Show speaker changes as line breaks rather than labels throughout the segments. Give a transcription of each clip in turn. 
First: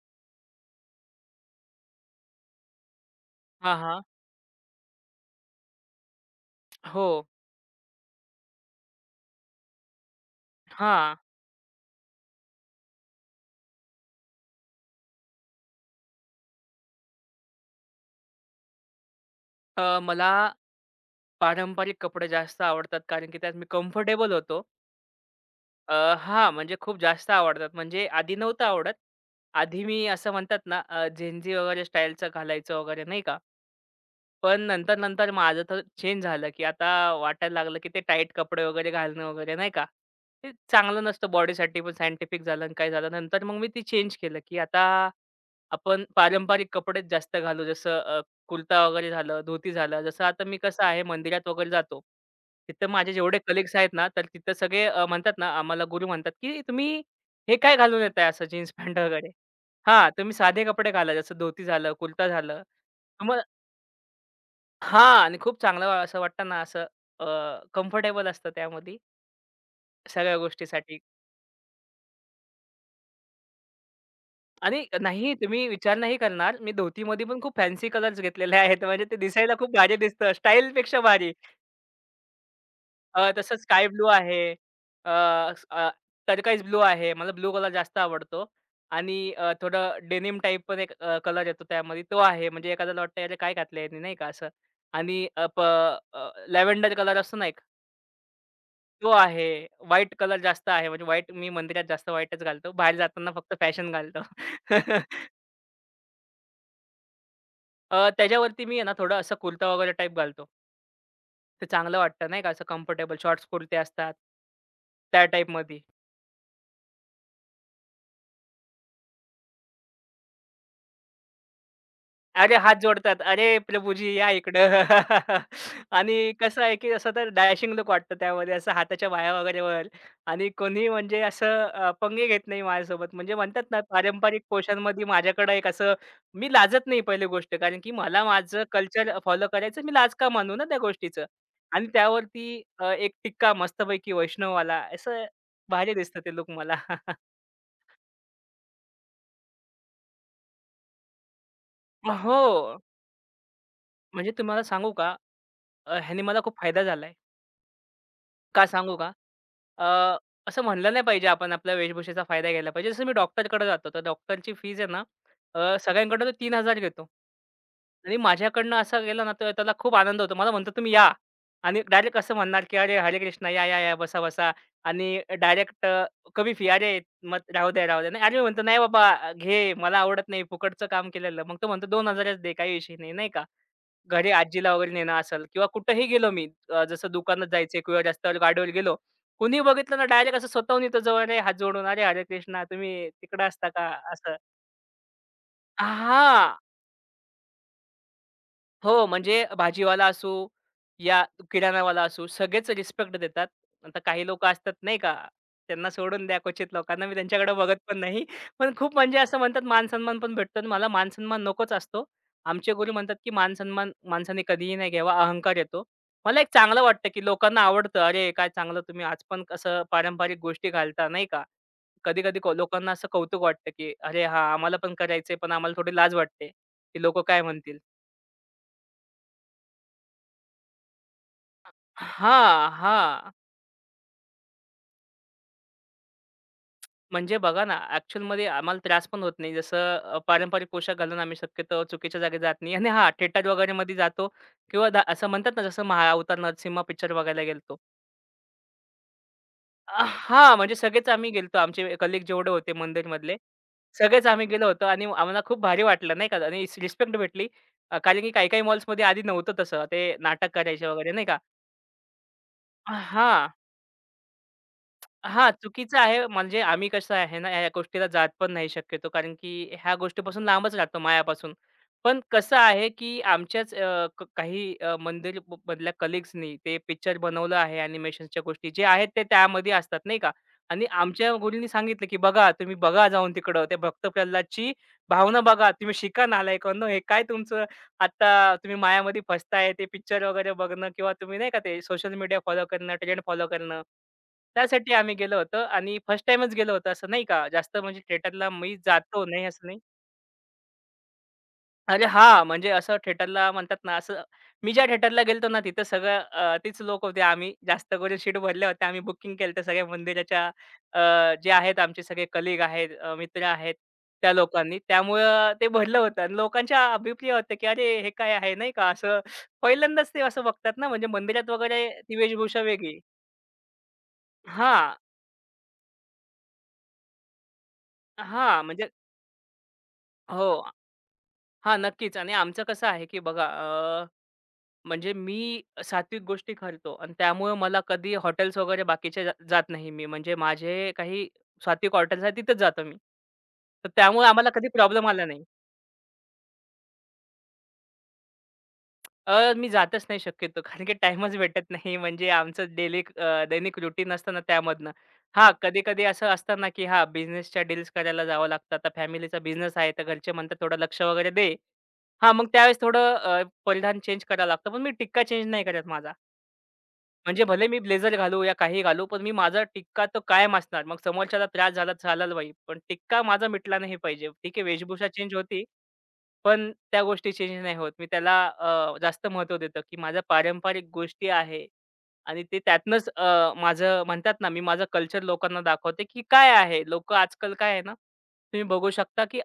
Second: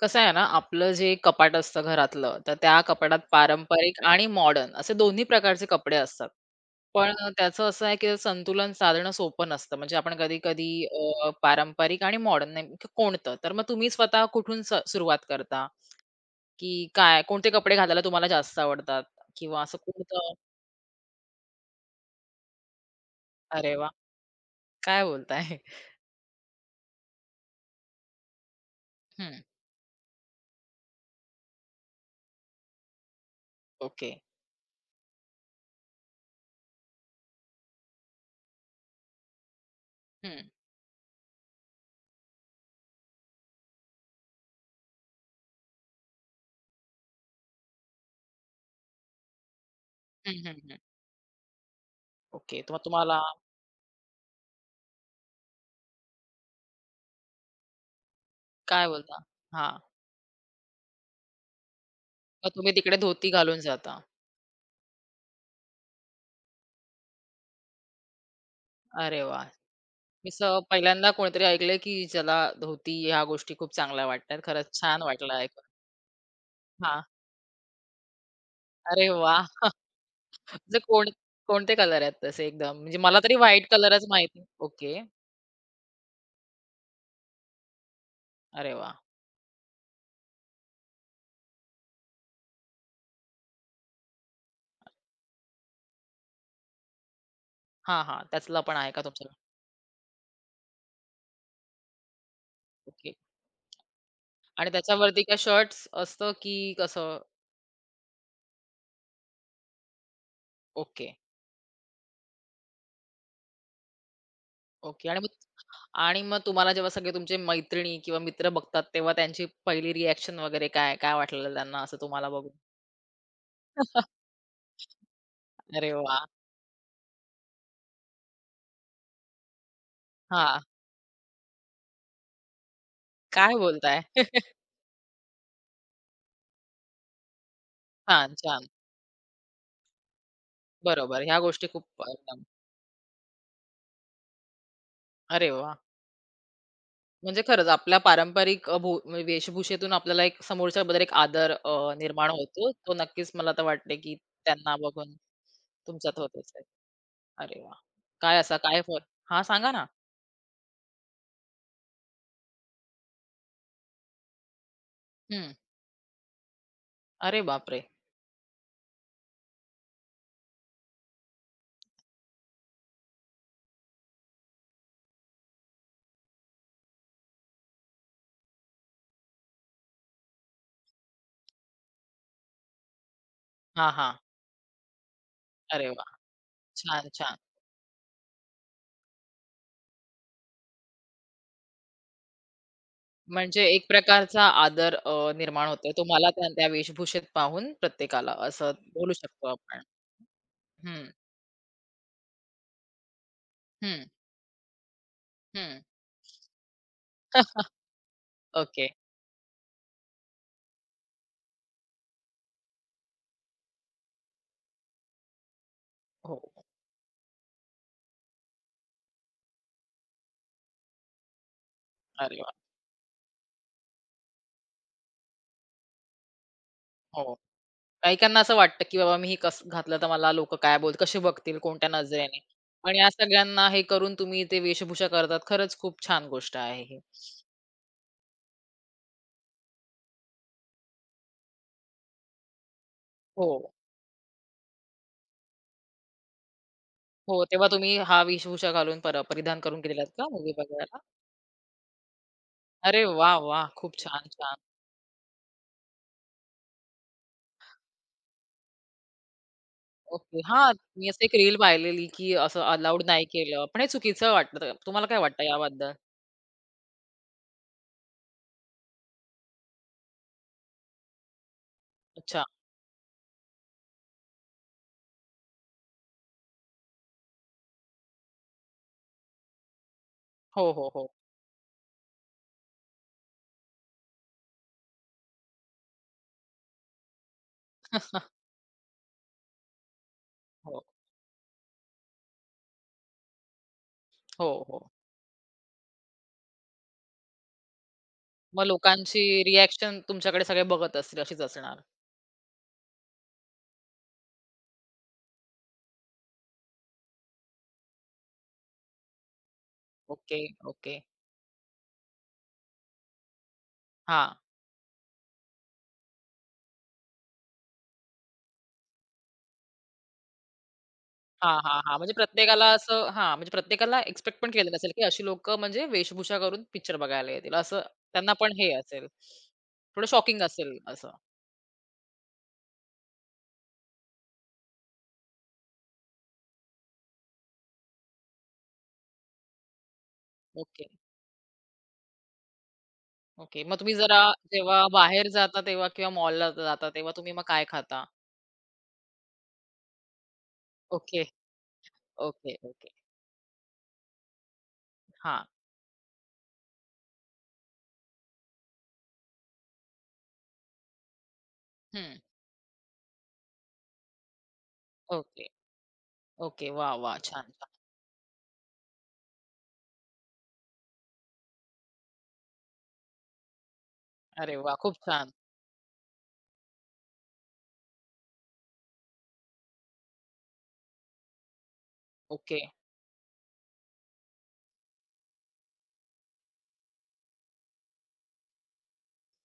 कसं आहे ना, आपलं जे कपाट असतं घरातलं, तर त्या कपाटात
हां,
पारंपरिक
हां.
आणि मॉडर्न असे दोन्ही प्रकारचे कपडे असतात.
हो.
पण त्याचं असं आहे, की संतुलन साधणं सोपं नसतं. म्हणजे आपण कधी-कधी
हां.
पारंपरिक आणि मॉडर्न नेमकं कोणतं? तर मग तुम्ही स्वतः कुठून सुरुवात करता? की काय कोणते कपडे घालायला तुम्हाला जास्त आवडतात? किंवा असं
मला
कोणतं.
पारंपरिक कपडे जास्त आवडतात कारण की त्यात मी
अरे वाह!
कम्फर्टेबल होतो.
काय बोलताय?
अ, हां, म्हणजे खूप जास्त आवडतात. म्हणजे आधी नव्हतं आवडत.
हं.
आधी मी असं म्हणतात ना, झेंजी वगैरे स्टाईलचं घालायचं वगैरे नाही का?
ओके.
पण नंतर-नंतर माझं तर चेंज झालं, की आता वाटायला लागलं, की ते टाईट कपडे वगैरे घालणं वगैरे नाही का,
हं,
ते चांगलं नसतं बॉडीसाठी पण सायंटिफिक झालं आणि काय झालं. नंतर मग मी ते चेंज केलं, की आता आपण पारंपरिक कपडेच जास्त घालू. जसं कुर्ता वगैरे झालं, धोती झालं. जसं
हं,
आता मी
हं, हं.
कसं आहे मंदिरात वगैरे जातो.
ओके. तर मग
तिथं माझे
तुम्हाला
जेवढे कलीग्स आहेत ना, तर तिथं सगळे म्हणतात ना, आम्हाला गुरु म्हणतात, की "तुम्ही हे काय घालून येताय असं जीन्स
काय
पॅन्ट
बोलता?
वगैरे?"
हां.
हां, तुम्ही साधे कपडे घाला. जसं धोती झालं, कुर्ता
मग
झालं.
तुम्ही तिकडे धोती घालून जाता.
हां. आणि खूप चांगलं असं वाटतं ना, असं अ, कम्फर्टेबल असतं त्यामध्ये
अरे वाह! मी
सगळ्या
असं
गोष्टीसाठी.
पहिल्यांदा कोणीतरी ऐकलंय की ज्याला धोती ह्या गोष्टी खूप चांगल्या वाटतात. खरंच
आणि
छान
नाही
वाटलं ऐकून.
तुम्ही विचार नाही करणार, मी
हां.
धोतीमध्ये पण खूप फॅन्सी कलर्स घेतलेले आहेत. म्हणजे
अरे
ते दिसायला
वाह!
खूप भारी दिसतं.
म्हणजे
स्टाईलपेक्षा
कोण
भारी.
कोणते कलर आहेत तसे एकदम? म्हणजे मला तरी
तसं
व्हाईट
स्काय
कलरच
ब्लू आहे.
माहिती. ओके.
अ, ब्लू आहे. मला ब्लू कलर जास्त आवडतो.
अरे वाह!
आणि थोडं डेनिम टाइप पण एक कलर येतो त्यामध्ये. तो आहे. म्हणजे एखाद्याला वाटतं, "अरे, काय घातलंय ह्यानी?" नाही का असं. आणि लॅव्हेंडर कलर असतो ना
हां, हां. त्यातला पण आहे का
तो
तुमच्याकडे?
आहे. व्हाईट कलर जास्त आहे. म्हणजे व्हाईट मी मंदिरात जास्त व्हाईटच घालतो. बाहेर
ओके.
जाताना फक्त फॅशन घालतो.
आणि त्याच्यावरती काय शर्ट्स असतं की कसं?
त्याच्यावरती मी आहे ना थोडं असं कुर्ता वगैरे टाइप घालतो.
ओके,
ते चांगलं वाटतं नाही का, असं कम्फर्टेबल शॉर्ट्स कुर्ते असतात.
ओके. आणि
त्या
मग,
टाइपमध्ये.
आणि मग तुम्हाला जेव्हा सगळे तुमचे मैत्रिणी किंवा मित्र बघतात, तेव्हा त्यांची पहिली रिएक्शन वगैरे काय? काय वाटलेलं त्यांना असं तुम्हाला बघून?
अरे, हात जोडतात. "अरे, प्रभुजी या इकडं."
अरे वाह!
आणि कसं आहे, की असं तर डॅशिंग लुक वाटतं त्यामध्ये, असं हाताच्या बाया वगैरे वर आणि
हां.
कोणी म्हणजे असं पंगे घेत नाही माझ्यासोबत. म्हणजे
काय
म्हणतात ना,
बोलताय?
पारंपरिक पोशाखमध्ये माझ्याकडे एक असं मी लाजत नाही पहिली गोष्ट, कारण की मला
छान,
माझं
छान.
कल्चर फॉलो करायचं. मी लाज का मानू ना त्या
बरोबर.
गोष्टीचं?
ह्या गोष्टी खूप
आणि
एकदम.
त्यावरती एक टिक्का मस्तपैकी वैष्णववाला, असं
अरे वाह!
भारी दिसतं ते लूक मला.
म्हणजे खरंच आपल्या पारंपरिक अ, भू म्हणजे वेशभूषेतून आपल्याला एक समोरच्याबद्दल एक आदर निर्माण
हो,
होतो. तो नक्कीच मला तर वाटते, की
म्हणजे तुम्हाला
त्यांना
सांगू
बघून
का?
तुमच्यात
ह्याने मला
होतच
खूप
आहे.
फायदा झालाय.
अरे वाह! काय असा
का
काय
सांगू
फरक
का?
हां, सांगा ना?
अ, असं म्हणलं नाही पाहिजे आपण आपल्या वेशभूषेचा फायदा घ्यायला पाहिजे. जसं मी डॉक्टरकडे जातो, तर डॉक्टरची फीज आहे ना
हं.
सगळ्यांकडून तो 3,000 घेतो.
अरे बापरे!
आणि माझ्याकडनं असा गेला ना, तर त्याला खूप आनंद होतो. मला म्हणतो, "तुम्ही या." आणि डायरेक्ट असं म्हणणार, की "अरे, हरे कृष्णा, या, या, या, बसा, बसा." आणि डायरेक्ट कमी फी. "अरे, मग राहू द्या, राहू द्या." नाही, अरे, मी म्हणतो, "नाही बाबा, घे. मला आवडत नाही फुकटचं काम केलेलं." मग तो म्हणतो, "2,000च दे, काही विषय नाही." नाही का?
हां, हां.
घरी आजीला वगैरे नेणं असेल किंवा
अरे
कुठेही
वाह!
गेलो मी
छान,
जसं
छान.
दुकानात जायचंय किंवा रस्त्यावर गाडीवर गेलो. कुणीही बघितलं ना डायरेक्ट असं स्वतःहून येतो जवळ, "अरे हात जोडून, अरे हरे कृष्णा तुम्ही तिकडे
म्हणजे
असता
एक
का?" असं
प्रकारचा आदर निर्माण होतोय तुम्हाला त्या
हां.
त्या वेशभूषेत पाहून प्रत्येकाला असं
हो,
बोलू
म्हणजे
शकतो आपण.
भाजीवाला असू
हं,
या किराणावाला असू, सगळेच रिस्पेक्ट देतात. आता
हं,
काही लोकं असतात नाही का,
हं.
त्यांना सोडून द्या क्वचित लोकांना. मी त्यांच्याकडे बघत पण नाही. पण
ओके.
खूप म्हणजे असं म्हणतात मान-सन्मान पण भेटतो आणि मला मान-सन्मान नकोच असतो. आमचे गुरु म्हणतात, की मान-सन्मान माणसाने कधीही नाही घ्यावा, अहंकार येतो.
हो.
मला एक चांगलं वाटतं, की लोकांना आवडतं, "अरे, काय चांगलं तुम्ही आज पण कसं पारंपरिक गोष्टी घालता," नाही का. कधी-कधी
अरे वाह!
लोकांना असं कौतुक वाटतं, की "अरे, हां, आम्हाला पण करायचंय, पण आम्हाला थोडी लाज वाटते, की लोकं
हो.
काय म्हणतील?"
काही-काहींना असं वाटतं, की बाबा मी हे कसं घातलं तर मला लोकं काय बोल कसे बघतील, कोणत्या नजरेने?
हां,
पण या
हां.
सगळ्यांना हे करून तुम्ही ते वेशभूषा करतात. खरंच खूप छान गोष्ट आहे ही.
म्हणजे बघा ना, ॲक्चुअलमध्ये आम्हाला त्रास पण होत नाही. जसं पारंपरिक पोशाख घालून आम्ही शक्यतो चुकीच्या जागी जात नाही आणि हां, थिएटर
हो,
वगैरेमध्ये जातो किंवा असं म्हणतात ना, जसं महाअवतार नरसिम्हा पिक्चर
हो.
बघायला
तेव्हा
गेलतो.
तुम्ही हा वेशभूषा घालून परिधान करून गेलेलात का मूव्ही
हां, म्हणजे
बघायला?
सगळेच आम्ही गेलतो. आमचे कलीग जेवढे होते
अरे वाह!
मंदिरमधले,
वाह! खूप
सगळेच
छान,
आम्ही
छान.
गेलो होतो आणि आम्हाला खूप भारी वाटलं नाही का आणि रिस्पेक्ट भेटली. कारण की काही-काही मॉल्समध्ये आधी नव्हतं तसं. ते
ओके.
नाटक
हां,
करायचे
मी
वगैरे
असं
नाही
एक
का?
रील पाहिलेली, की असं अलाउड नाही
हां.
केलं. पण हे चुकीचं वाटतं. तर तुम्हाला काय वाटतं
हां,
याबद्दल?
चुकीचं आहे. म्हणजे आम्ही कसं आहे ना, ह्या गोष्टीला जात पण नाही शक्यतो, कारण की ह्या गोष्टीपासून लांबच राहतो मायापासून. पण
अच्छा.
कसं आहे, की आमच्याच अ, क काही मंदिर मधल्या कलीग्सनी ते पिक्चर बनवलं आहे अॅनिमेशनच्या गोष्टी. जे आहेत ते त्यामध्ये असतात नाही का
हो,
आणि
हो, हो.
आमच्या गुरूंनी सांगितलं, की "बघा, तुम्ही बघा जाऊन तिकडं. ते भक्त प्रल्हादची भावना बघा. तुम्ही शिका नालायकांनो, हे काय तुमचं?" आता तुम्ही मायामध्ये फसताय ते पिक्चर वगैरे
हो,
बघणं किंवा तुम्ही नाही का ते सोशल मीडिया फॉलो करणं, ट्रेंड फॉलो करणं.
हो, हो.
त्यासाठी आम्ही गेलो होतो आणि फर्स्ट टाईमच गेलो होतो असं नाही का. जास्त म्हणजे थिएटरला
मग
मी जातो
लोकांची
नाही असं नाही.
रिएक्शन तुमच्याकडे सगळे बघत असतील, अशीच असणार.
अरे हां, म्हणजे असं थिएटरला म्हणतात ना, असं मी ज्या थिएटरला गेलो ना, तिथं सगळं तीच लोक होते. आम्ही जास्त करून सीट भरल्या होत्या. आम्ही बुकिंग केलं होतं सगळ्या
ओके,
मंदिराच्या
ओके.
जे आहेत आमचे सगळे कलीग आहेत, मित्र आहेत त्या
हां.
लोकांनी. त्यामुळं ते भरलं होतं आणि लोकांच्या अभिप्राय होत्या, की "अरे, हे काय आहे?" नाही का, असं पहिल्यांदाच ते असं बघतात ना, म्हणजे मंदिरात
हां, हां,
वगैरे
हां.
ती वेशभूषा वेगळी.
म्हणजे प्रत्येकाला एक्स्पेक्ट पण केलेलं असेल,
हां,
की अशी लोकं म्हणजे वेशभूषा करून पिक्चर बघायला येतील असं त्यांना पण
हां,
हे
म्हणजे
असेल. थोडं शॉकिंग
हो.
असेल असं.
हां, नक्कीच आणि आमचं कसं आहे, की बघा म्हणजे मी सात्विक गोष्टी खातो आणि त्यामुळे मला कधी हॉटेल्स वगैरे बाकीचे जात नाही मी. म्हणजे
ओके,
माझे काही सात्विक हॉटेल्स आहेत तिथेच जातो मी.
ओके. मग
तर
तुम्ही जरा
त्यामुळे आम्हाला कधी
जेव्हा
प्रॉब्लेम आला
बाहेर
नाही.
जाता तेव्हा किंवा मॉलला जाता तेव्हा तुम्ही मग काय खाता?
मी जातच नाही शक्यतो कारण की
ओके,
टाईमच भेटत नाही. म्हणजे
ओके,
आमचं
ओके.
डेली दैनिक रुटीन असतं ना त्यामधनं.
हां.
हां, कधी-कधी असं असतं ना की हां, बिझनेसच्या डील्स करायला जावं लागतं. आता फॅमिलीचा बिझनेस आहे तर घरचे म्हणतात थोडं लक्ष वगैरे दे.
हं.
हां, मग त्यावेळेस थोडं परिधान चेंज करावं लागतं. पण मी टिक्का
ओके,
चेंज नाही करत माझा.
ओके. वाह! वाह!
म्हणजे
छान,
भले
छान.
मी ब्लेझर घालू या काही घालू, पण मी माझा टिक्का तो कायम असणार. मग समोरच्याला त्रास झाला झालाच बाई, पण टिक्का माझा मिटला नाही पाहिजे.
अरे
ठीक आहे,
वाह! खूप
वेशभूषा
छान.
चेंज होती, पण त्या गोष्टी चेंज नाही होत. मी त्याला जास्त महत्त्व देतो, की माझ्या पारंपरिक गोष्टी आहे आणि ते
ओके.
त्यातनंच माझं म्हणतात ना, मी माझं कल्चर लोकांना दाखवते, की काय आहे. लोकं आजकाल काय आहे ना, तुम्ही बघू शकता, की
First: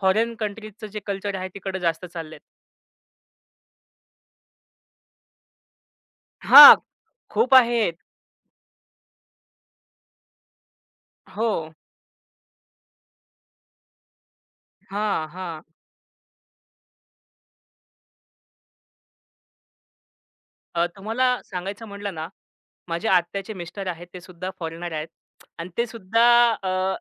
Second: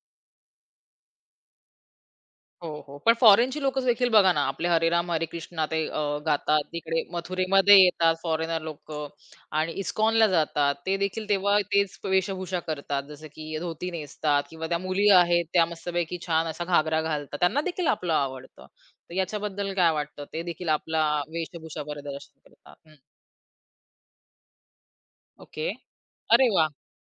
फॉरेन कंट्रीजचं जे कल्चर आहे तिकडे जास्त चाललेत.
हो, हो. पण फॉरेनची लोकं देखील बघा ना, आपले हरे राम हरे कृष्णा ते गातात.
हां,
तिकडे
खूप
मथुरेमध्ये
आहेत.
येतात फॉरेनर लोक आणि इस्कॉनला जातात. ते देखील
हो.
तेव्हा तेच वेशभूषा करतात. जसं की धोती नेसतात किंवा त्या मुली
हां,
आहेत,
हां.
त्या मस्तपैकी छान असा घागरा घालतात. त्यांना देखील आपलं आवडतं. तर याच्याबद्दल काय वाटतं? ते देखील आपला
तुम्हाला
वेशभूषा
सांगायचं म्हटलं ना,
प्रदर्शन करतात. हं.
माझ्या आत्याचे मिस्टर आहेत, ते सुद्धा फॉरेनर आहेत
ओके.
आणि ते सुद्धा
अरे वाह!
अ,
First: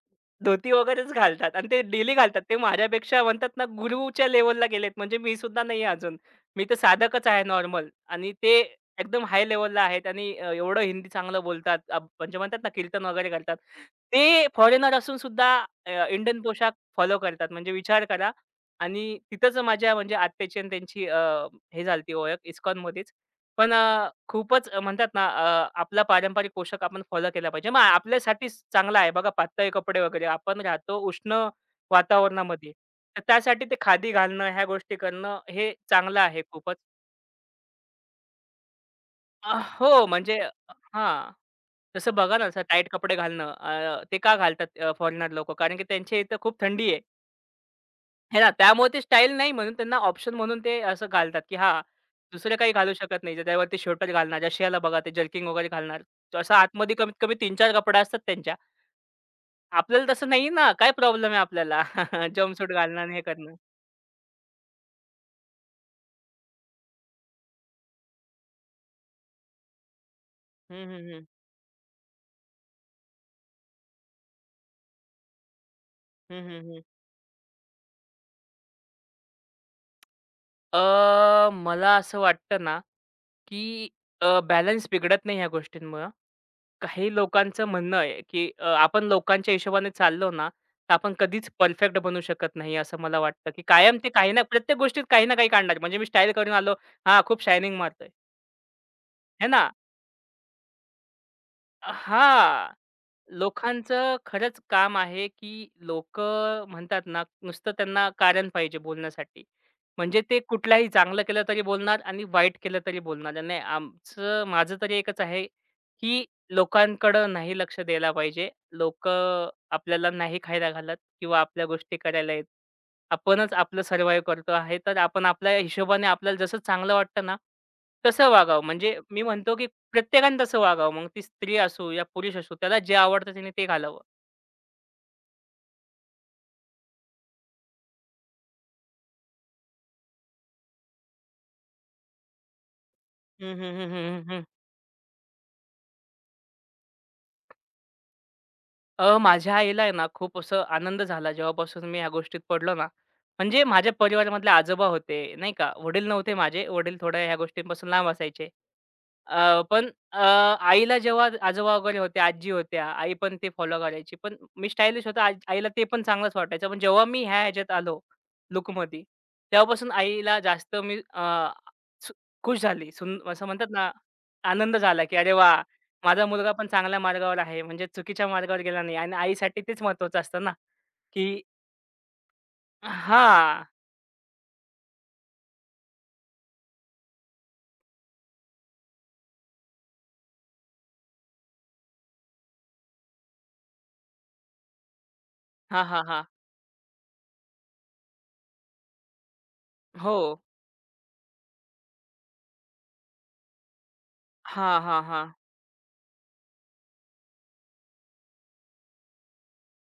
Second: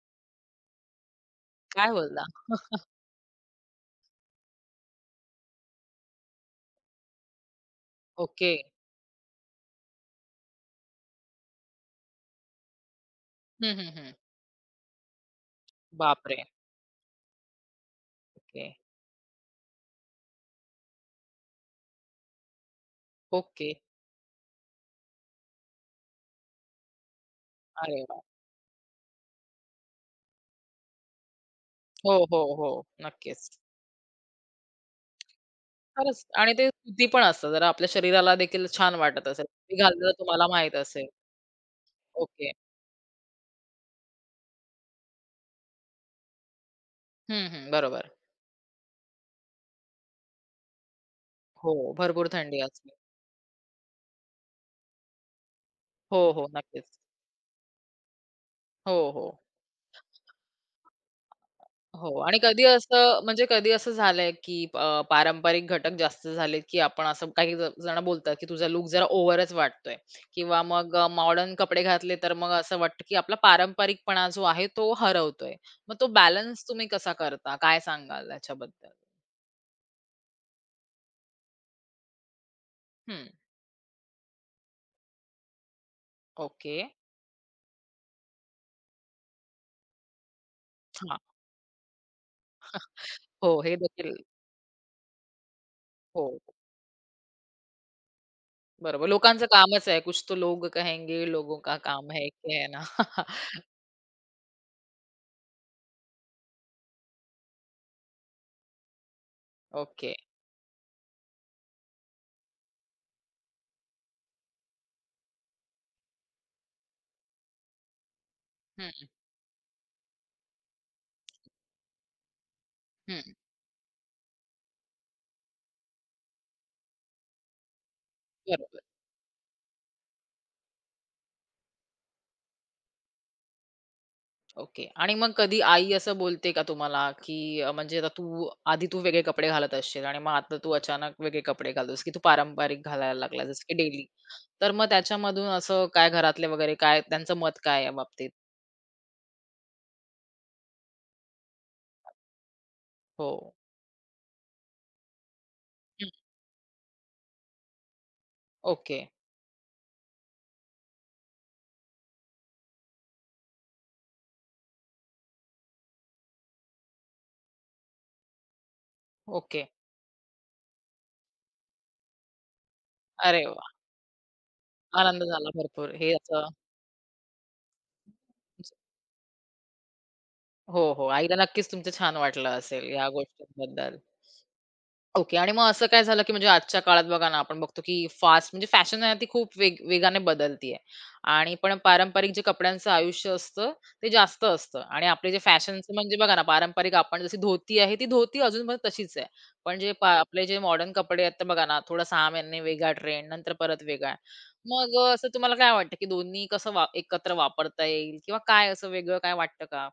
धोती वगैरेच घालतात आणि ते
काय
डेली
बोलता?
घालतात. ते माझ्यापेक्षा म्हणतात ना, गुरूच्या लेव्हलला गेलेत. म्हणजे मी सुद्धा नाही आहे अजून. मी तर साधकच आहे नॉर्मल आणि
ओके.
ते एकदम हाय लेव्हलला आहेत आणि एवढं हिंदी चांगलं बोलतात. म्हणजे म्हणतात ना, कीर्तन वगैरे करतात.
हं, हं, हं.
ते फॉरेनर असून सुद्धा इंडियन
बापरे!
पोशाख फॉलो करतात. म्हणजे विचार करा
ओके.
आणि तिथंच माझ्या म्हणजे आत्याची आणि त्यांची हे झाली ओळख इस्कॉनमध्येच.
ओके.
पण खूपच म्हणतात ना आपला पारंपरिक पोशाख आपण फॉलो केला पाहिजे. मग
अरे वाह!
आपल्यासाठीच चांगला आहे बघा पातळ कपडे वगैरे. आपण राहतो उष्ण
हो, हो, हो.
वातावरणामध्ये. तर
नक्कीच.
त्यासाठी ते खादी घालणं, ह्या गोष्टी करणं हे चांगलं
खरंच
आहे
आणि ते
खूपच.
सूती पण असतं. जरा आपल्या शरीराला देखील छान वाटत असेल. ते
हो,
घातलेलं
म्हणजे
तुम्हाला माहीत असेल.
हां. जसं बघा ना,
ओके.
असं टाईट कपडे घालणं. ते का घालतात फॉरेनर लोकं? कारण की त्यांच्या इथं खूप थंडी आहे.
हं, हं. बरोबर.
हे ना, त्यामुळे ते स्टाईल नाही म्हणून त्यांना ऑप्शन म्हणून ते असं घालतात, की
हो,
हां,
भरपूर
दुसरं
थंडी
काही
असते.
घालू शकत नाही. त्याच्यावरती स्वेटर घालणार, रशियाला बघा ते जर्किंग वगैरे घालणार.
हो, हो.
असं आतमध्ये
नक्कीच.
कमीत कमी 3-4 कपडे असतात त्यांच्या.
हो, हो.
आपल्याला तसं नाही ना, काय प्रॉब्लेम आहे आपल्याला?
हो आणि कधी
जम्पसूट घालणं आणि
असं
हे करणं.
झालंय, की पारंपरिक घटक जास्त झालेत, की आपण असं काही जण बोलतात, की तुझा लूक जरा ओव्हरच वाटतोय किंवा
हं,
मग
हं, हं.
मॉडर्न कपडे घातले, तर मग असं वाटतं, की आपला पारंपरिकपणा जो आहे तो हरवतोय. मग तो
हं, हं,
बॅलन्स
हं.
तुम्ही कसा करता? काय सांगाल याच्याबद्दल?
मला असं वाटतं ना,
हं.
की बॅलन्स बिघडत नाही ह्या गोष्टींमुळं.
ओके.
काही लोकांचं म्हणणं आहे, की आपण लोकांच्या हिशोबाने चाललो ना, तर आपण कधीच परफेक्ट बनू शकत नाही, असं मला वाटतं,
हो,
की
हे
कायम ते
देखील,
काही ना प्रत्येक गोष्टीत काही ना काही काढणार. म्हणजे मी स्टाईल
हो,
करून आलो, हां, खूप शायनिंग मारतोय.
बरोबर. लोकांचं
है ना
कामच आहे. कुछ तो लोग कहेंगे, लोगों का काम है के है
हां.
ना.
लोकांचं खरंच काम आहे, की लोक म्हणतात ना, नुसतं त्यांना कारण पाहिजे बोलण्यासाठी.
ओके.
म्हणजे ते कुठलाही चांगलं केलं तरी बोलणार आणि वाईट केलं तरी बोलणार. आणि नाही आमचं माझं तरी एकच आहे, की लोकांकडं नाही लक्ष द्यायला पाहिजे.
हं,
लोकं आपल्याला नाही खायला घालत किंवा आपल्या गोष्टी करायला येत.
हं.
आपणच आपलं सर्व्हायव्ह करतो आहे, तर आपण आपल्या हिशोबाने आपल्याला जसं चांगलं वाटतं ना, तसं वागावं.
बरोबर.
म्हणजे मी म्हणतो, की प्रत्येकाने तसं वागावं. मग ती स्त्री असो या पुरुष असो, त्याला जे आवडतं त्याने ते घालावं.
ओके. आणि मग कधी आई असं बोलते का तुम्हाला, की म्हणजे आता तू आधी तू वेगळे कपडे घालत असशील आणि मग आता तू अचानक वेगळे कपडे घालतोस, की तू पारंपरिक घालायला लागला
हं,
जसं की
हं, हं,
डेली.
हं, हं, हं.
तर मग त्याच्यामधून असं काय घरातले वगैरे काय त्यांचं मत काय आहे याबाबतीत?
माझ्या आईला आहे ना, खूप असं आनंद झाला जेव्हापासून मी ह्या गोष्टीत पडलो ना.
हो.
म्हणजे माझ्या परिवारामधले आजोबा होते, नाही का. वडील
हं.
नव्हते माझे. वडील थोड्या ह्या गोष्टींपासून लांब असायचे.
ओके,
पण आईला जेव्हा आजोबा वगैरे होते, आजी होत्या, आई पण ते फॉलो करायची. पण मी स्टायलिश होतो. आज आईला ते पण चांगलंच वाटायचं. पण जेव्हा मी ह्याच्यात आलो लूकमध्ये,
ओके.
तेव्हापासून आईला जास्त मी अ, सु खुश झाली. सुन
अरे
असं म्हणतात
वाह!
ना, आनंद झाला, की
आनंद
"अरे
झाला
वाह!
भरपूर. हे
माझा
असं,
मुलगा पण चांगल्या मार्गावर आहे." म्हणजे चुकीच्या मार्गावर गेला नाही आणि आईसाठी तेच महत्त्वाचं असतं ना,
हो, हो. आईला
की
नक्कीच तुमचं छान वाटलं असेल या
हां.
गोष्टींबद्दल. ओके. आणि मग असं काय झालं, की म्हणजे आजच्या काळात बघा ना, आपण बघतो, की फास्ट म्हणजे फॅशन आहे ती खूप वेग वेगाने बदलतीये आणि पण पारंपरिक जे कपड्यांचं आयुष्य असतं, ते जास्त असतं आणि आपले जे
हां,
फॅशनचं
हां,
म्हणजे
हां.
बघा ना, पारंपरिक आपण जशी धोती आहे, ती धोती अजून पण तशीच आहे. पण जे पा
हो.
आपले जे मॉडर्न कपडे आहेत, तर बघा ना, थोडं 6 महिने वेगळा ट्रेंड, नंतर परत वेगळा.
हां,
मग
हां, हां.
असं तुम्हाला काय वाटतं, की दोन्ही कसं वा एकत्र वापरता येईल किंवा काय असं वेगळं काय वाटतं का?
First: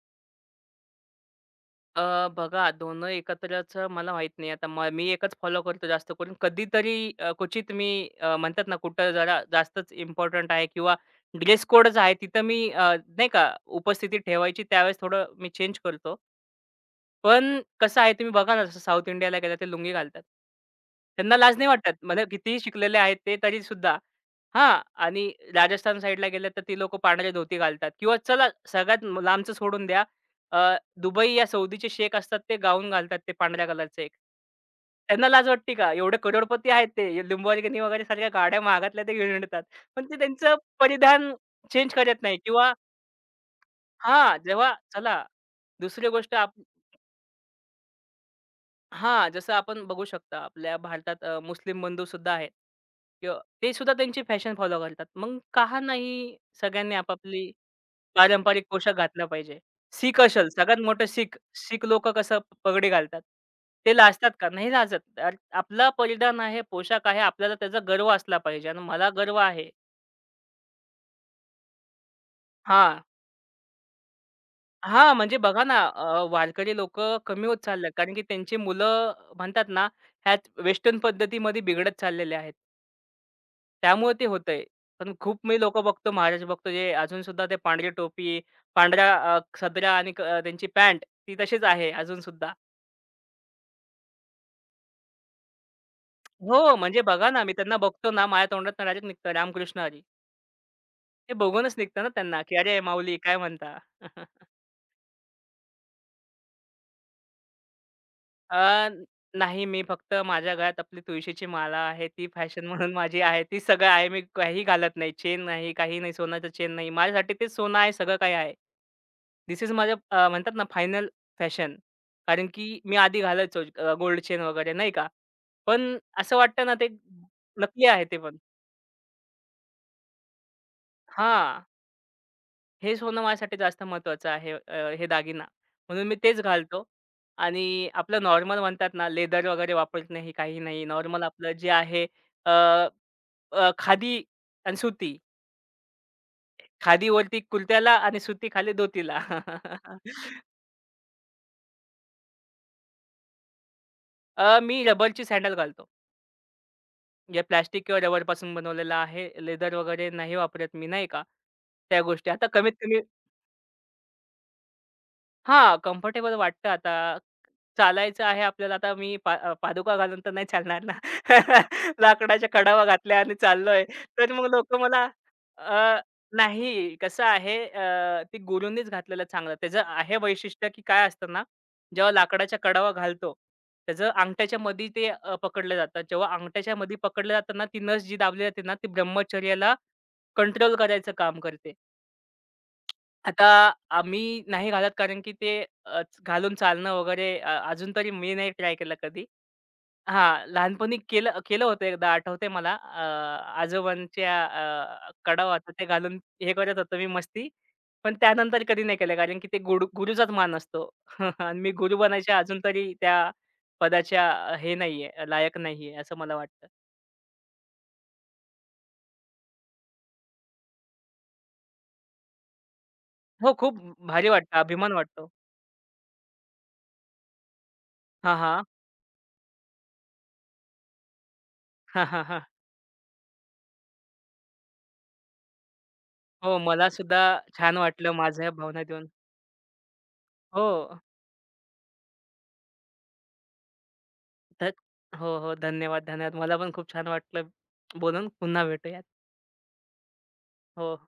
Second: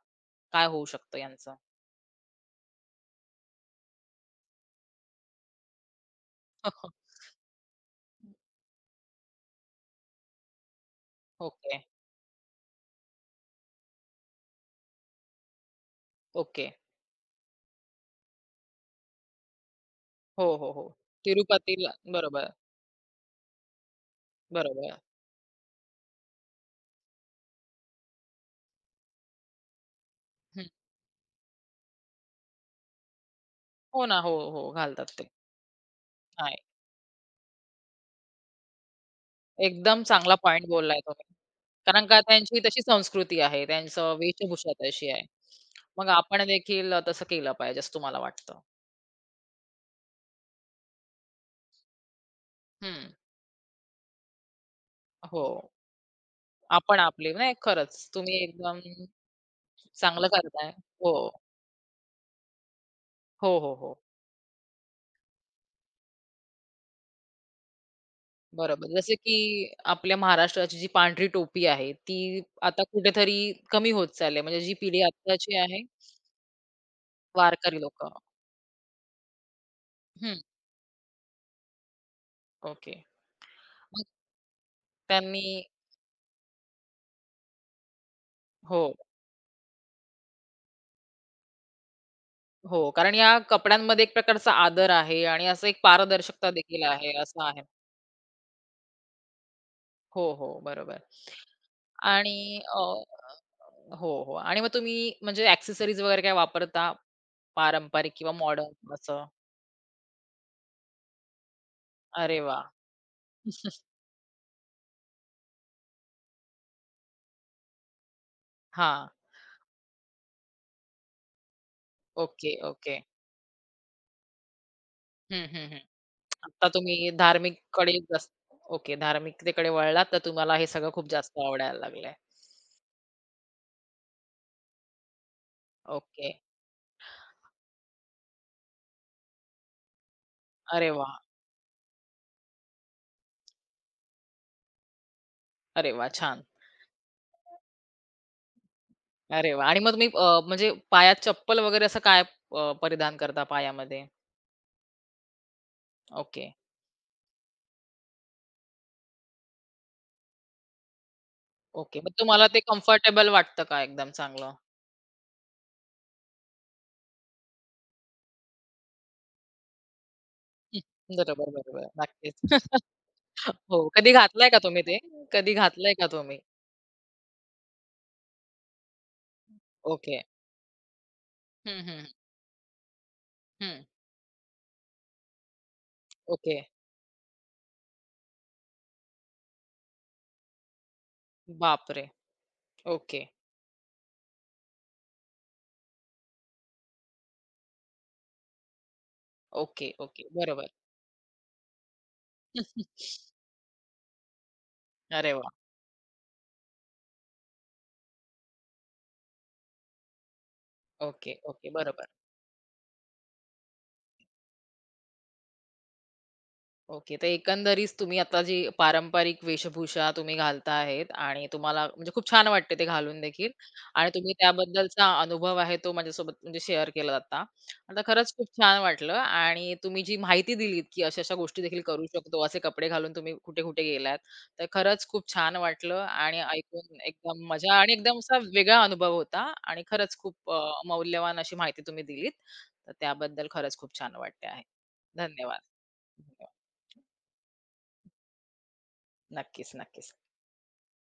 काय होऊ शकतं यांचं?
अ, बघा दोन्ही एकत्रच मला माहीत नाही. आता मी एकच फॉलो करतो जास्त करून. कधीतरी क्वचित मी म्हणतात ना कुठं जरा जास्तच इम्पोर्टंट आहे किंवा ड्रेस
ओके.
कोडच आहे तिथं मी नाही का उपस्थिती ठेवायची त्यावेळेस थोडं मी चेंज करतो.
ओके.
पण कसं आहे तुम्ही बघा ना जसं साउथ इंडियाला गेला ते लुंगी घालतात.
हो, हो, हो.
त्यांना लाज नाही
तिरुपतीला
वाटत. म्हणजे
बरोबर,
कितीही शिकलेले आहेत ते तरीसुद्धा. हां.
बरोबर.
आणि राजस्थान साइडला गेलं तर ती लोकं पांढरे धोती घालतात किंवा चला सगळ्यात लांबचं सोडून द्या. अ,
हं.
दुबई या सौदीचे शेख असतात ते गाऊन घालतात ते पांढऱ्या कलरचे
हो
एक.
ना. हो, हो. घालतात
त्यांना
ते.
लाज वाटते का? एवढे
नाही.
करोडपती आहेत ते. Lamborghini वगैरे सारख्या गाड्या महागातल्या ते घेऊन येतात.
एकदम
पण ते
चांगला
त्यांचं
पॉइंट बोललाय तुम्ही.
परिधान चेंज
कारण का
करत नाही
त्यांची
किंवा
तशी संस्कृती आहे. त्यांचं
हां, जेव्हा
वेशभूषा तशी
चला
आहे. मग
दुसरी गोष्ट
आपण देखील तसं केलं पाहिजे असं तुम्हाला वाटतं.
हां, जसं आपण बघू शकता आपल्या भारतात मुस्लिम बंधू सुद्धा आहेत
हं.
किंवा ते सुद्धा त्यांची फॅशन फॉलो करतात. मग
हो.
का नाही सगळ्यांनी
आपण आपली
आपापली
नाही खरंच तुम्ही
पारंपरिक
एकदम
पोशाख घातला पाहिजे. सीख
चांगलं
असेल
करताय.
सगळ्यात मोठं
हो.
सीख, सीख लोक कसं पगडी घालतात.
हो, हो,
ते
हो.
लाजतात का? नाही लाजत. आपला परिधान आहे, पोशाख आहे, आपल्याला त्याचा गर्व असला पाहिजे आणि
बरोबर.
मला
जसं की
गर्व आहे.
आपल्या महाराष्ट्राची जी पांढरी टोपी आहे, ती आता
हां,
कुठेतरी कमी होत चालली आहे. म्हणजे जी पिढी
हां, म्हणजे
आत्ताची
बघा ना
आहे,
वारकरी लोकं कमी होत
वारकरी
चालले आहेत कारण
लोकं.
की त्यांची मुलं म्हणतात ना,
हं.
ह्याच वेस्टर्न पद्धतीमध्ये बिघडत चाललेले आहेत.
ओके. मग
त्यामुळे ते होतंय. पण खूप
त्यांनी,
मी लोकं बघतो, महाराज बघतो, जे अजूनसुद्धा ते पांढरी टोपी,
हो,
पांढरा सदरा आणि त्यांची पॅन्ट ती तशीच आहे अजूनसुद्धा.
हो. कारण या कपड्यांमध्ये एक प्रकारचा आदर आहे आणि असं एक पारदर्शकता
हो,
देखील
म्हणजे
आहे,
बघा
असं
ना, मी
आहे.
त्यांना बघतो ना, माझ्या तोंडातनं डायरेक्ट निघतं रामकृष्ण हरी.
हो, हो, बरोबर.
ते बघूनच निघतं ना
आणि
त्यांना, की "अरे माऊली काय म्हणता?"
हो, हो. आणि मग तुम्ही म्हणजे एक्सेसरीज वगैरे काय वापरता? पारंपरिक किंवा
अ,
मॉडर्न असं?
नाही मी फक्त माझ्या गळ्यात आपली तुळशीची माला आहे ती
अरे वा
फॅशन म्हणून माझी आहे. ती सगळं आहे. मी काही घालत नाही. चेन नाही, काही नाही, सोन्याचं चेन नाही. माझ्यासाठी ते सोनं आहे, सगळं काही आहे.
हां.
धिस इज माझं म्हणतात ना फायनल फॅशन. कारण
ओके,
की मी
ओके.
आधी घालायचो गोल्ड चेन वगैरे नाही का?
हं, हं, हं.
पण असं वाटतं
आता
ना ते
तुम्ही
नकली
धार्मिककडे
आहे ते
जास्त,
पण.
ओके, धार्मिकतेकडे वळलात तर तुम्हाला हे सगळं खूप जास्त
हां.
आवडायला लागलंय.
हेच होणं माझ्यासाठी जास्त महत्त्वाचं आहे हे दागिना. म्हणून मी
ओके.
तेच घालतो आणि आपलं नॉर्मल म्हणतात ना, लेदर वगैरे वापरत नाही, काही नाही.
अरे वाह!
नॉर्मल आपलं जे आहे अ, अ, खादी आणि सुती.
अरे वाह! छान.
खादीवरती कुर्त्याला आणि सुतीखाली धोतीला.
अरे वाह! आणि मग तुम्ही म्हणजे पायात चप्पल वगैरे असं काय परिधान करता पायामध्ये?
मी रबरची सँडल घालतो.
ओके,
जे प्लास्टिक किंवा रबरपासून बनवलेलं आहे. लेदर वगैरे नाही वापरत मी, नाही का?
ओके.
त्या
मग
गोष्टी. आता
तुम्हाला ते
कमीत कमी
कम्फर्टेबल वाटतं का एकदम चांगलं?
हां, कम्फर्टेबल वाटतं आता. चालायचं आहे आपल्याला आता मी पादुका घालून तर नाही
हं.
चालणार ना.
बरोबर, बरोबर. नक्कीच.
लाकडाच्या कडावा घातल्या आणि
हो,
चाललोय.
कधी
तर मग
घातलंय का
लोकं
तुम्ही ते?
मला
कधी घातलंय
अ,
का तुम्ही?
नाही कसं आहे ते गुरूंनीच घातलेलं चांगलं. त्याचं आहे
ओके.
वैशिष्ट्य की काय असतं ना,
हं, हं, हं.
जेव्हा लाकडाच्या कडावा घालतो,
हं.
त्याचं अंगठ्याच्या मध्ये ते पकडलं जातं. जेव्हा
ओके.
अंगठ्याच्या मध्ये पकडलं जातं ना, ती नस जी दाबली जाते ना, ती ब्रह्मचर्याला कंट्रोल करायचं काम करते.
बापरे! ओके,
आता आम्ही नाही घालत कारण की ते घालून चालणं वगैरे अजून तरी मी नाही ट्राय केलं कधी.
Okay, okay.
हां,
बरोबर.
लहानपणी केलं केलं होतं एकदा आठवतंय मला. आजोबांच्या
अरे
कडा
वाह!
होता ते घालून हे करत होतो मी मस्ती. पण त्यानंतर कधी नाही केलं कारण की ते गुरुचाच मान असतो.
ओके,
आणि
ओके.
मी गुरु
बरोबर.
बनायच्या अजून तरी त्या पदाच्या हे नाहीये, लायक नाहीये असं मला वाटतं.
ओके. तर एकंदरीत तुम्ही आता जी पारंपरिक वेशभूषा तुम्ही घालता आहेत आणि तुम्हाला म्हणजे खूप छान वाटते ते घालून देखील
हो, खूप
आणि
भारी
तुम्ही
वाटतं, अभिमान
त्याबद्दलचा
वाटतो.
अनुभव आहे तो माझ्यासोबत म्हणजे शेअर केला आता. आता खरंच
हां,
खूप
हां.
छान वाटलं आणि तुम्ही जी माहिती दिलीत, की अशा-अशा गोष्टी देखील करू
हां, हां, हां.
शकतो, असे कपडे घालून तुम्ही कुठे-कुठे गेलात. तर खरंच खूप छान वाटलं आणि
हो, मला
ऐकून
सुद्धा
एकदम मजा
छान
आणि
वाटलं
एकदम असा
माझ्या
वेगळा
भावना देऊन.
अनुभव होता आणि खरंच खूप
हो.
मौल्यवान अशी माहिती तुम्ही दिलीत. तर त्याबद्दल खरंच खूप छान वाटते आहे.
ध हो, हो.
धन्यवाद.
धन्यवाद, धन्यवाद.
धन्यवाद.
मला पण खूप छान वाटलं बोलून. पुन्हा भेटूयात.
नक्कीच, नक्कीच.
हो.